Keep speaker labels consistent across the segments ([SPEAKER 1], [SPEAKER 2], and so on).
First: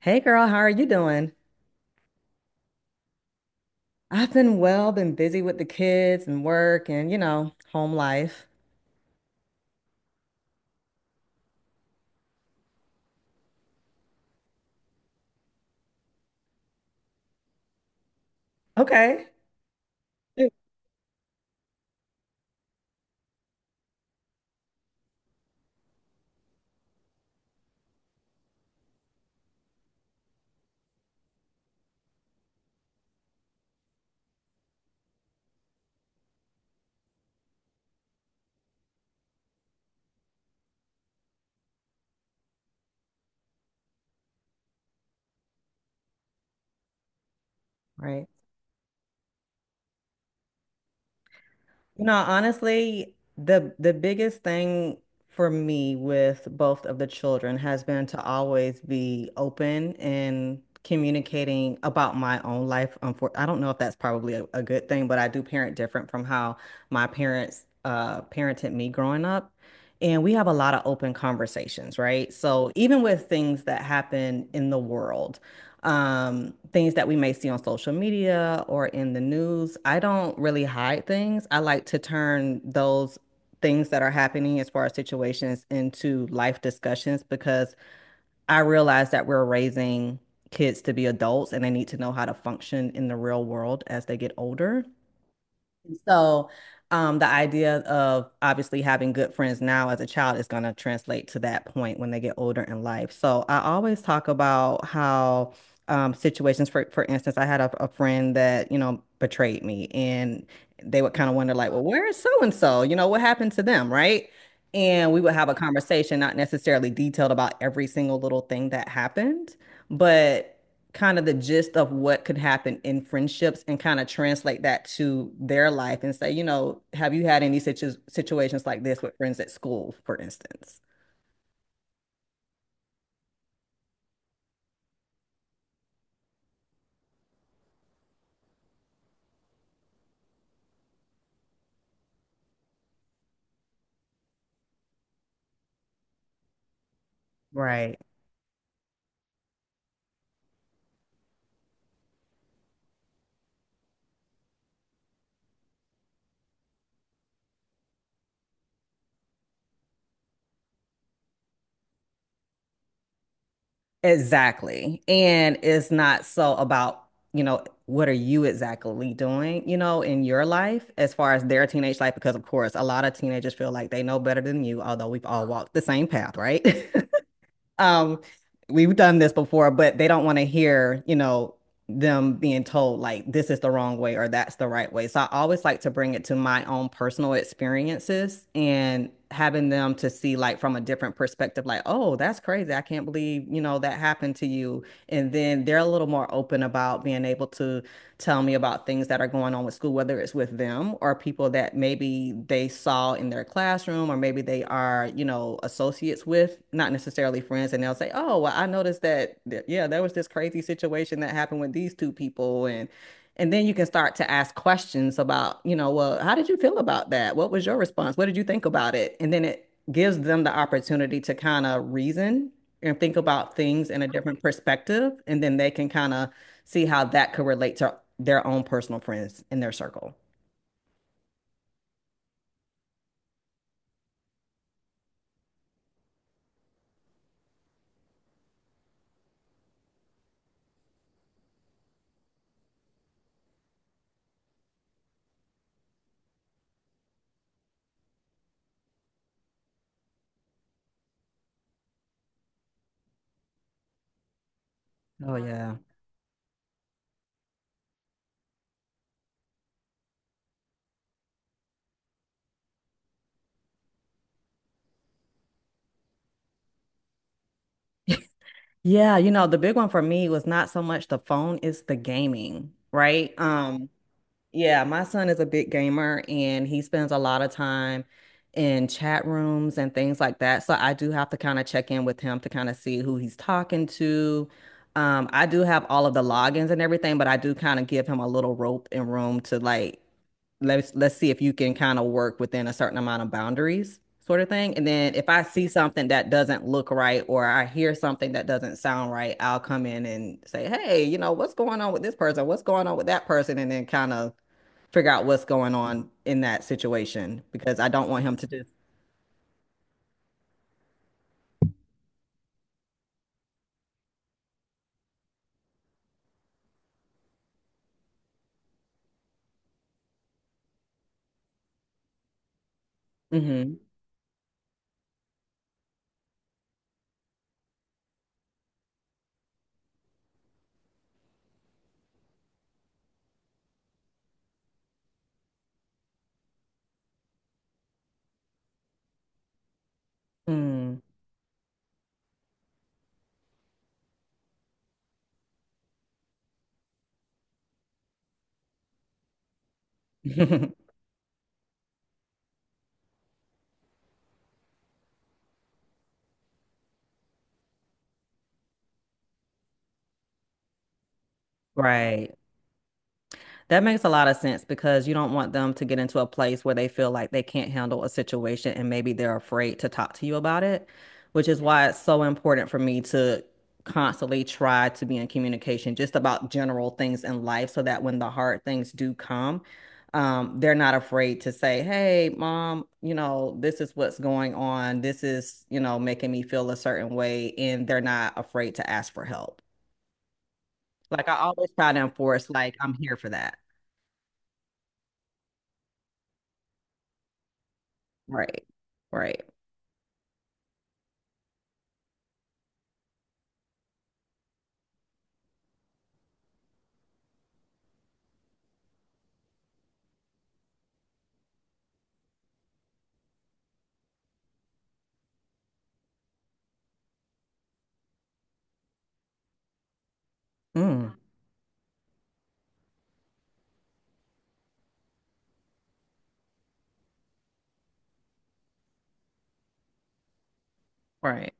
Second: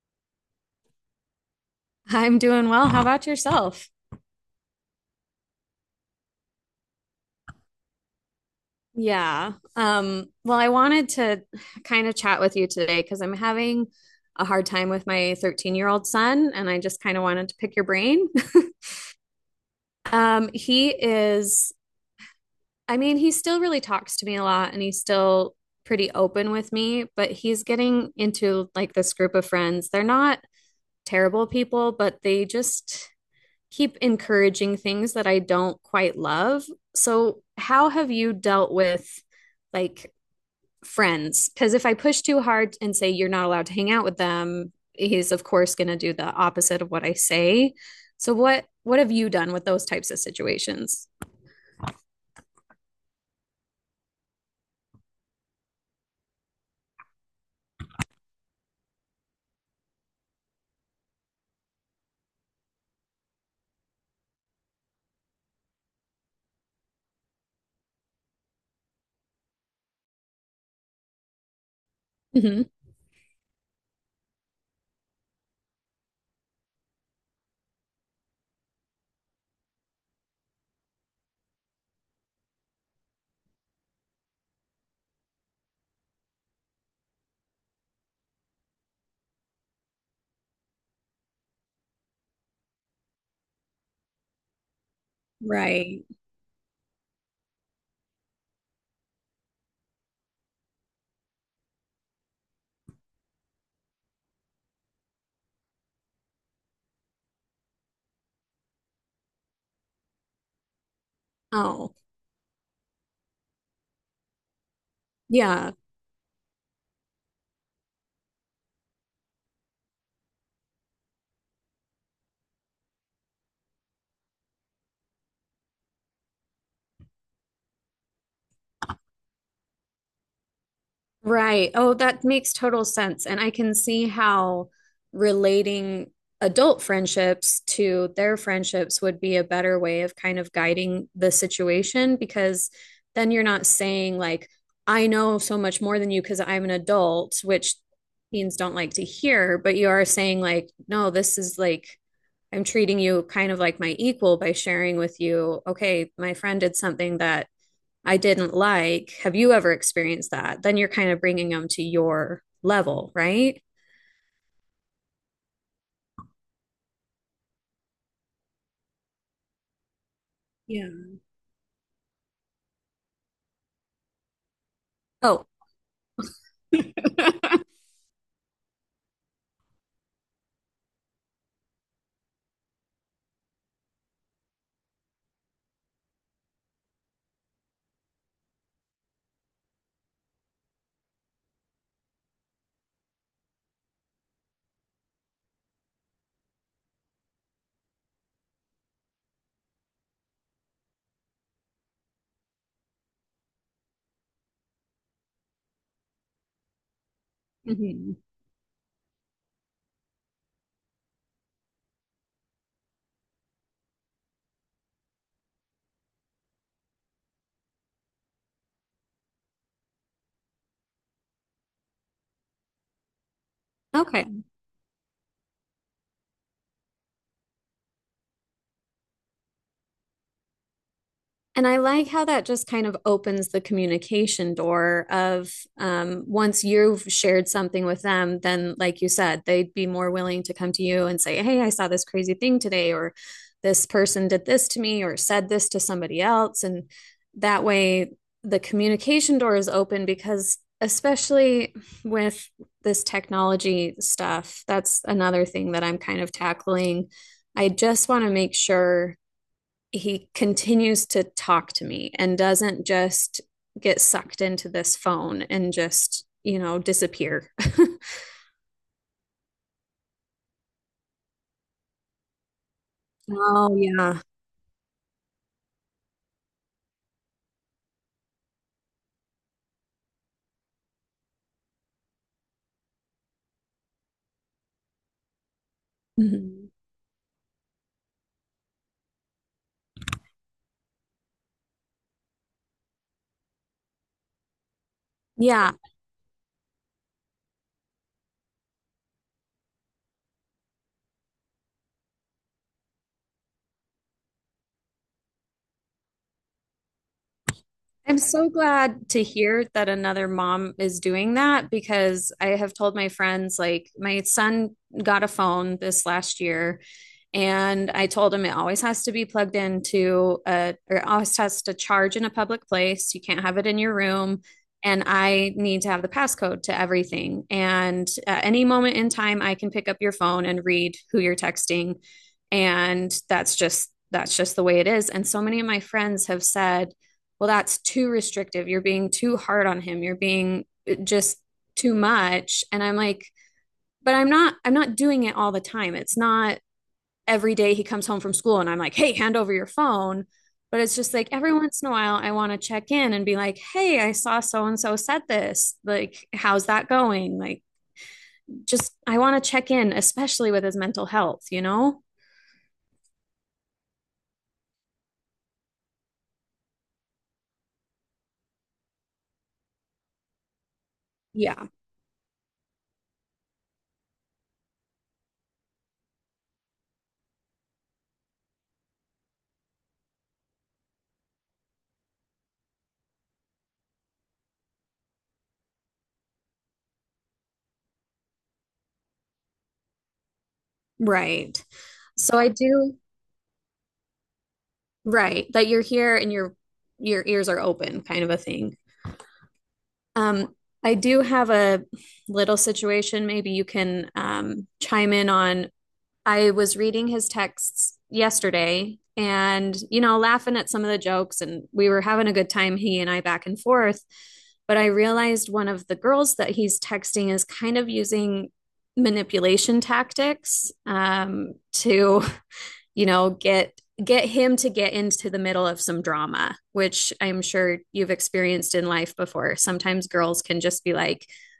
[SPEAKER 1] Hey girl, how are you doing?
[SPEAKER 2] I'm doing well. How about yourself?
[SPEAKER 1] I've been well, been busy with the kids and work and, you know, home life.
[SPEAKER 2] Yeah. I wanted to kind of chat with you today because I'm having a hard time with my 13-year-old son, and I just kind of wanted to pick your brain.
[SPEAKER 1] Okay. Hey,
[SPEAKER 2] Um, he is, I mean, he still really talks to me a lot and he's still pretty open with me, but he's getting into like this group of friends. They're not terrible people, but they just, keep encouraging things that I don't quite love. So, how have you dealt with like friends? Because if I push too hard and say you're not allowed to hang out with them, he's of course going to do the opposite of what I say.
[SPEAKER 1] right.
[SPEAKER 2] So, what have you done with those types of situations?
[SPEAKER 1] You know, honestly, the biggest thing for me with both of the children has been to always be open and communicating about my own life. I don't know if that's probably a good thing, but I do parent different from how my parents parented me growing up. And we have a lot of open conversations, right?
[SPEAKER 2] hmm
[SPEAKER 1] So even with things that happen in the world, things that we may see on social media or in the news. I don't really hide things. I like to turn those things that are happening as far as situations into life discussions because I realize that we're raising kids to be adults and they need to know how to function in the real world as they get older.
[SPEAKER 2] Right.
[SPEAKER 1] So, the idea of obviously having good friends now as a child is going to translate to that point when they get older in life. So, I always talk about how situations, for instance, I had a friend that, you know, betrayed me, and they would kind of wonder, like, well,
[SPEAKER 2] Oh,
[SPEAKER 1] where is so and so? You know, what happened to them, right? And we would have a
[SPEAKER 2] yeah.
[SPEAKER 1] conversation, not necessarily detailed about every single little thing that happened, but kind of the gist of what could happen in friendships and kind of translate that to their life and say, you know, have you had any situations like this with friends at school, for instance?
[SPEAKER 2] Right. Oh, that makes total sense. And I can see how relating adult friendships to their friendships would be a better way of kind of guiding the situation because then you're not saying, like, I know so much more than you because I'm an adult, which
[SPEAKER 1] Right.
[SPEAKER 2] teens don't like to hear, but you are saying, like, no, this is like, I'm treating you kind of like my equal by sharing with you, okay, my friend did something that I didn't like, have you ever experienced that? Then you're kind of bringing them to your level, right?
[SPEAKER 1] Exactly. And it's not so about, you know, what are you exactly doing, you know, in your
[SPEAKER 2] Yeah.
[SPEAKER 1] life as far as their teenage life? Because, of course, a lot of teenagers feel like they know better than you, although we've all
[SPEAKER 2] Oh,
[SPEAKER 1] walked the same path, right? Um, we've done this before, but they don't want to hear, you know, them being told like this is the wrong way or that's the right way. So I always like to bring it to my own personal experiences and having them to see like from a different perspective, like, oh, that's crazy. I can't believe, you know, that happened to you. And then they're a little more open about being able to tell me about things that are going on with school, whether it's with them or people that maybe they saw in their classroom or maybe they are, you know, associates with, not necessarily friends. And they'll say,
[SPEAKER 2] hmm
[SPEAKER 1] oh, well, I noticed that, yeah, there was this crazy situation that happened with these two people. And then you can start to ask questions about, you know, well, how did you feel about that? What was your response? What did you think about it? And then it gives them the opportunity to kind of reason and think about things in a different
[SPEAKER 2] okay.
[SPEAKER 1] perspective. And then they can kind of see how that could relate to their own personal friends in their circle.
[SPEAKER 2] And I like how that just kind of opens the communication door of once you've shared something with them, then, like you said, they'd be more willing to come to you and say, hey, I saw this crazy thing today, or this person did this to me, or said this to somebody else. And that way, the communication door is open because, especially with this technology stuff, that's
[SPEAKER 1] Oh,
[SPEAKER 2] another thing
[SPEAKER 1] yeah.
[SPEAKER 2] that I'm kind of tackling. I just want to make sure he continues to talk to me and doesn't just get sucked into this phone and just, disappear.
[SPEAKER 1] Yeah, you know, the big one for me was not so much the phone, it's the gaming, right?
[SPEAKER 2] Oh, yeah.
[SPEAKER 1] Yeah, my son is a big gamer and he spends a lot of time in chat rooms and things like that. So I do have to kind of check in with him to kind of see who he's talking to. I do have all of the
[SPEAKER 2] Mhm.
[SPEAKER 1] logins and everything, but I do kind of give him a little rope and room to like let's see if you can kind of work within a certain amount of boundaries, sort of thing. And then if I see
[SPEAKER 2] Yeah.
[SPEAKER 1] something that doesn't look right or I hear something that doesn't sound right, I'll come in and say, "Hey, you know, what's going on with this person? What's going on with that person?" And then kind of figure out what's going on in that situation because I don't
[SPEAKER 2] I'm
[SPEAKER 1] want him to
[SPEAKER 2] so
[SPEAKER 1] just.
[SPEAKER 2] glad to hear that another mom is doing that because I have told my friends, like, my son got a phone this last year, and I told him it always has to be plugged into a, or it always has to charge in a public place. You can't have it in
[SPEAKER 1] Hmm.
[SPEAKER 2] your room. And I need to have the passcode to everything. And at any moment in time, I can pick up your phone and read who you're texting. And that's just the way it is. And so many of my friends have said, well, that's too restrictive. You're being too hard on him. You're being
[SPEAKER 1] Mm.
[SPEAKER 2] just too much. And I'm like, but I'm not doing it all the time. It's not every day he comes home from school and I'm like, hey, hand over your phone. But it's just like every once in a while, I want to check in and be like, hey, I saw so and so said this. Like, how's that going? Like, just I want to check in, especially with his mental health, you know?
[SPEAKER 1] Right. That makes a lot of sense because you don't want them to get into a place where they feel like they can't handle a situation and maybe they're afraid to talk to you about it, which is
[SPEAKER 2] Yeah.
[SPEAKER 1] why it's so important for me to constantly try to be in communication just about general things in life so that when the hard things do come, they're not afraid to say, Hey, mom, you know, this is what's going on. This is, you know, making me feel a certain way. And they're not afraid to ask for help. Like I
[SPEAKER 2] Right.
[SPEAKER 1] always try to
[SPEAKER 2] So I
[SPEAKER 1] enforce, like, I'm
[SPEAKER 2] do,
[SPEAKER 1] here for that.
[SPEAKER 2] right, that you're here and your ears are open kind of a
[SPEAKER 1] Right.
[SPEAKER 2] thing.
[SPEAKER 1] Right.
[SPEAKER 2] Um, I do have a little situation maybe you can chime in on. I was reading his texts yesterday and, you know, laughing at some of the jokes, and we were having a good time, he and I back and forth. But I realized one of the girls that he's texting is kind of using manipulation tactics
[SPEAKER 1] Mm,
[SPEAKER 2] to, you know, get him to get into the middle of some drama, which I'm sure you've experienced in life before. Sometimes girls can just be like,
[SPEAKER 1] right.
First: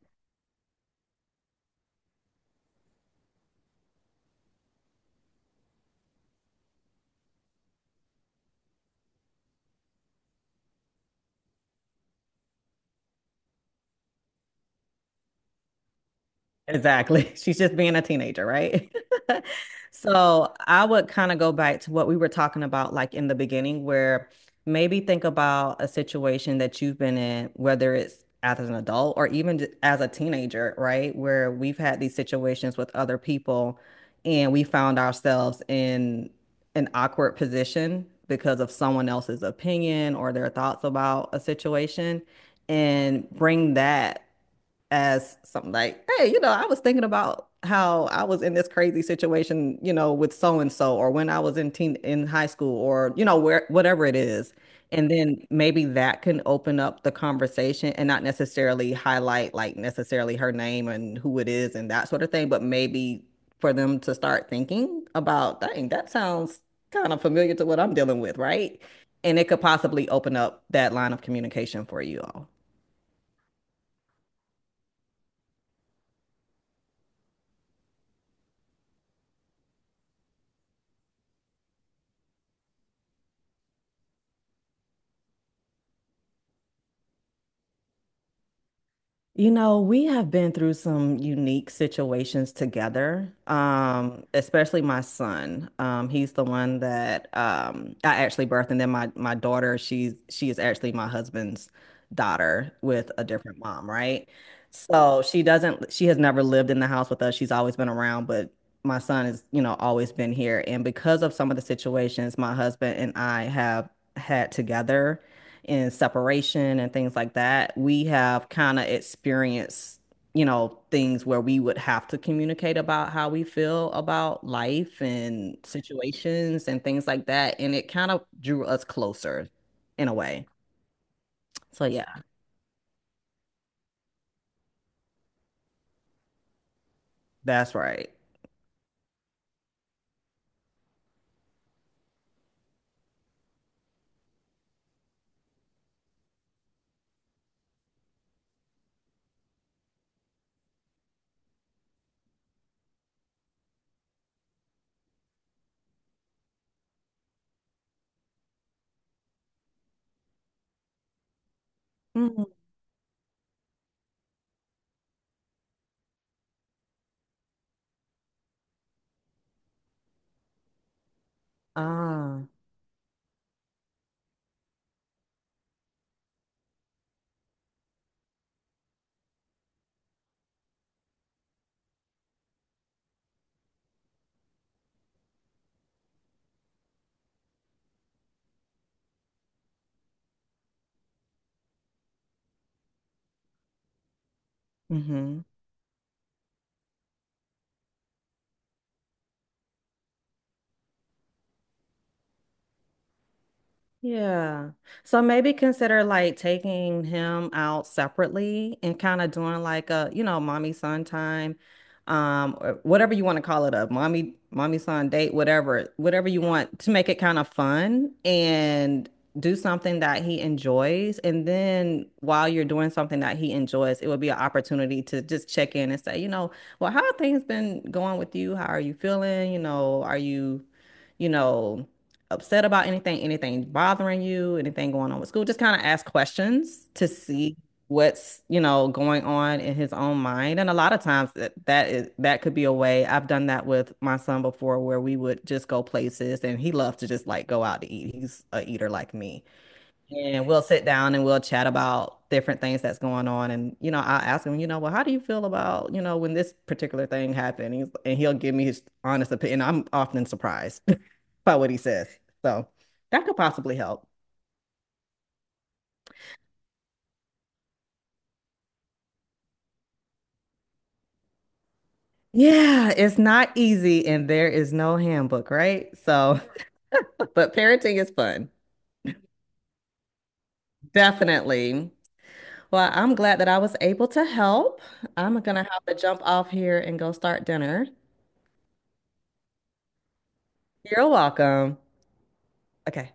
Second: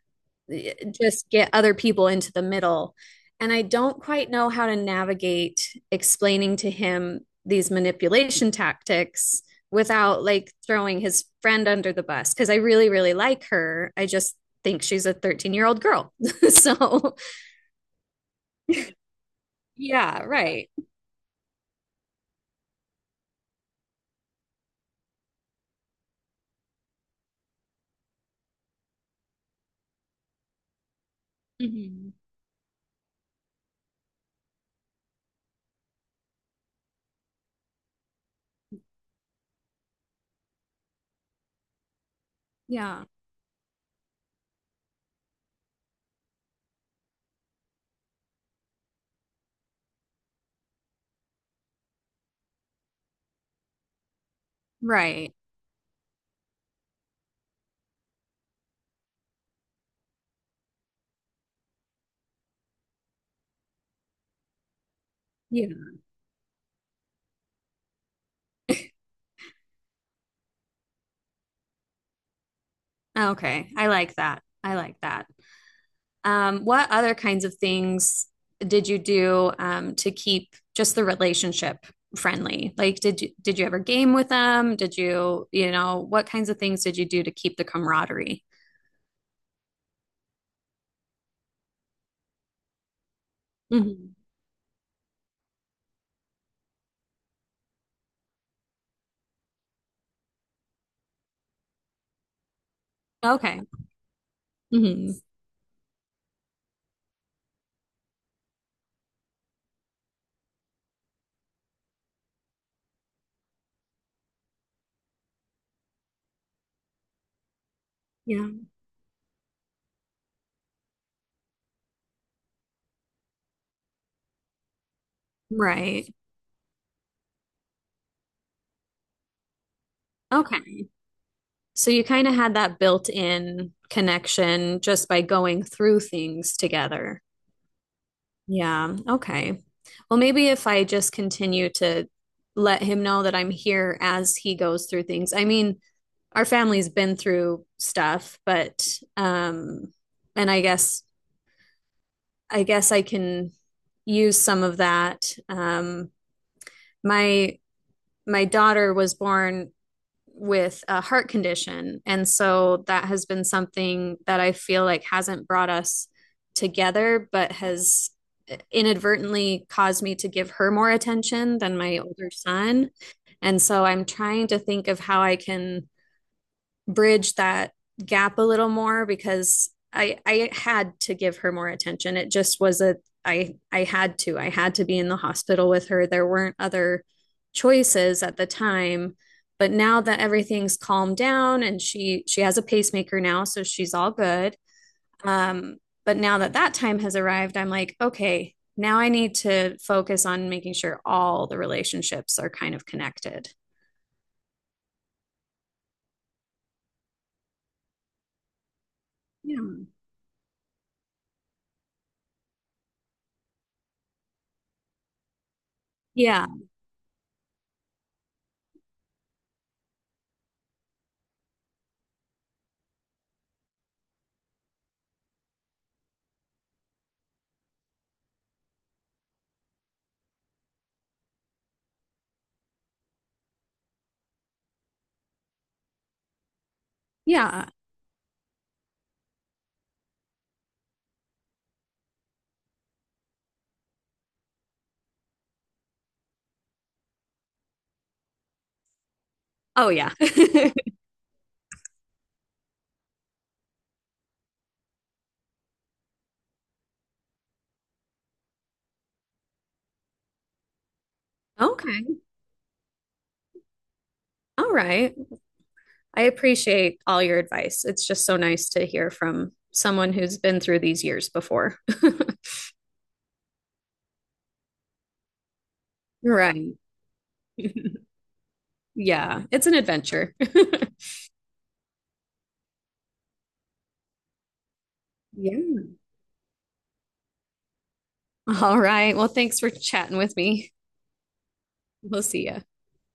[SPEAKER 2] just get other people into the middle. And I don't quite know how to navigate explaining to him these manipulation tactics without like throwing his friend under the bus because I really, really like her. I just think she's a 13-year-old girl. So,
[SPEAKER 1] Exactly. She's just being a teenager, right?
[SPEAKER 2] yeah,
[SPEAKER 1] So
[SPEAKER 2] right.
[SPEAKER 1] I would kind of go back to what we were talking about, like in the beginning, where maybe think about a situation that you've been in, whether it's as an adult or even as a teenager, right? Where we've had
[SPEAKER 2] Mhm.
[SPEAKER 1] these situations with other people and we found ourselves in an awkward position because of someone else's opinion or their thoughts about a situation
[SPEAKER 2] Yeah,
[SPEAKER 1] and bring that as something like, hey, you know, I was thinking about how I was in this crazy situation, you know, with so and so, or when I was in teen in high school, or you know, where whatever it is. And
[SPEAKER 2] right.
[SPEAKER 1] then maybe that can open up the conversation and not necessarily highlight like necessarily her name and who it is and that sort of thing, but maybe for them to start thinking about,
[SPEAKER 2] Yeah.
[SPEAKER 1] dang, that sounds kind of familiar to what I'm dealing with, right? And it could possibly open up that line of communication for you all.
[SPEAKER 2] Okay. I like that. I like that. What other kinds of things did you do to keep just the relationship friendly? Like, did you ever game with them? Did you, you know, what kinds of things did you do to keep the camaraderie?
[SPEAKER 1] You know, we have been through some unique situations together,
[SPEAKER 2] Mhm.
[SPEAKER 1] especially my son. He's the one that I actually birthed, and then my daughter, she is actually my husband's daughter with a different
[SPEAKER 2] Okay.
[SPEAKER 1] mom, right?
[SPEAKER 2] hmm
[SPEAKER 1] So she doesn't, she has never lived in the house with us. She's always been around, but my son has, you know, always been here. And because of some of the situations my husband and I have had together and separation and things like that, we have
[SPEAKER 2] Yeah.
[SPEAKER 1] kind of experienced, you know, things where we would have to communicate about how we feel about life and
[SPEAKER 2] Right.
[SPEAKER 1] situations and things like that. And it kind of drew us closer in a way.
[SPEAKER 2] Okay.
[SPEAKER 1] So
[SPEAKER 2] So you
[SPEAKER 1] yeah,
[SPEAKER 2] kind of had that built-in connection just by going through things together.
[SPEAKER 1] that's right.
[SPEAKER 2] Yeah. Okay. Well, maybe if I just continue to let him know that I'm here as he goes through things. I mean, our family's been through stuff, but um and I guess I can use some of that. My my daughter was born with a heart condition. And
[SPEAKER 1] Mhm.
[SPEAKER 2] so that has been something that I feel like hasn't brought us together, but has inadvertently caused me to give her more attention than my older
[SPEAKER 1] Ah,
[SPEAKER 2] son. And so I'm trying to think of how I can bridge that gap a little more because I had to give her more attention. It just was a I had to. I had to be in the hospital with her. There weren't other choices at the time, but now that everything's calmed down and she has a pacemaker now, so she's all good.
[SPEAKER 1] mm-hmm.
[SPEAKER 2] Um, but now that that time has arrived, I'm like, okay, now I need to focus on making sure all the relationships are kind of connected.
[SPEAKER 1] Yeah. So maybe consider like taking him out separately and kind of doing
[SPEAKER 2] Yeah.
[SPEAKER 1] like a, you know, mommy son time, or whatever you want to call it a mommy, mommy son date, whatever, whatever you
[SPEAKER 2] Yeah.
[SPEAKER 1] want to make it kind of fun and do something that he enjoys. And then while you're doing something that he enjoys, it would be an opportunity to just check in and say, you know, well, how have things been going with you? How are you feeling? You know, are you, you know, upset about anything, anything bothering you, anything going on with school. Just kind of ask questions to see
[SPEAKER 2] Yeah.
[SPEAKER 1] what's, you know, going on in his own mind. And a lot of times that that is that could be a way. I've done that with my son before where we would just go places and he loves to just like go out to eat. He's a eater like me.
[SPEAKER 2] Oh yeah.
[SPEAKER 1] And we'll sit down and we'll chat about different things that's going on. And, you know, I'll ask him, you know, well, how do you feel about, you know, when this particular thing happened? And he'll give me his honest opinion. I'm often surprised by what he says.
[SPEAKER 2] Okay.
[SPEAKER 1] So that could possibly help.
[SPEAKER 2] All right. I appreciate all your advice. It's just so nice to hear from someone who's been through these years before.
[SPEAKER 1] Yeah, it's not easy and there is no handbook, right? So,
[SPEAKER 2] Right.
[SPEAKER 1] but parenting is fun.
[SPEAKER 2] Yeah, it's an adventure.
[SPEAKER 1] Definitely. Well, I'm glad that I was able to help. I'm gonna have to
[SPEAKER 2] Yeah.
[SPEAKER 1] jump off here and go start dinner.
[SPEAKER 2] All right. Well, thanks for chatting with me.
[SPEAKER 1] You're welcome.
[SPEAKER 2] We'll see you.
[SPEAKER 1] Okay.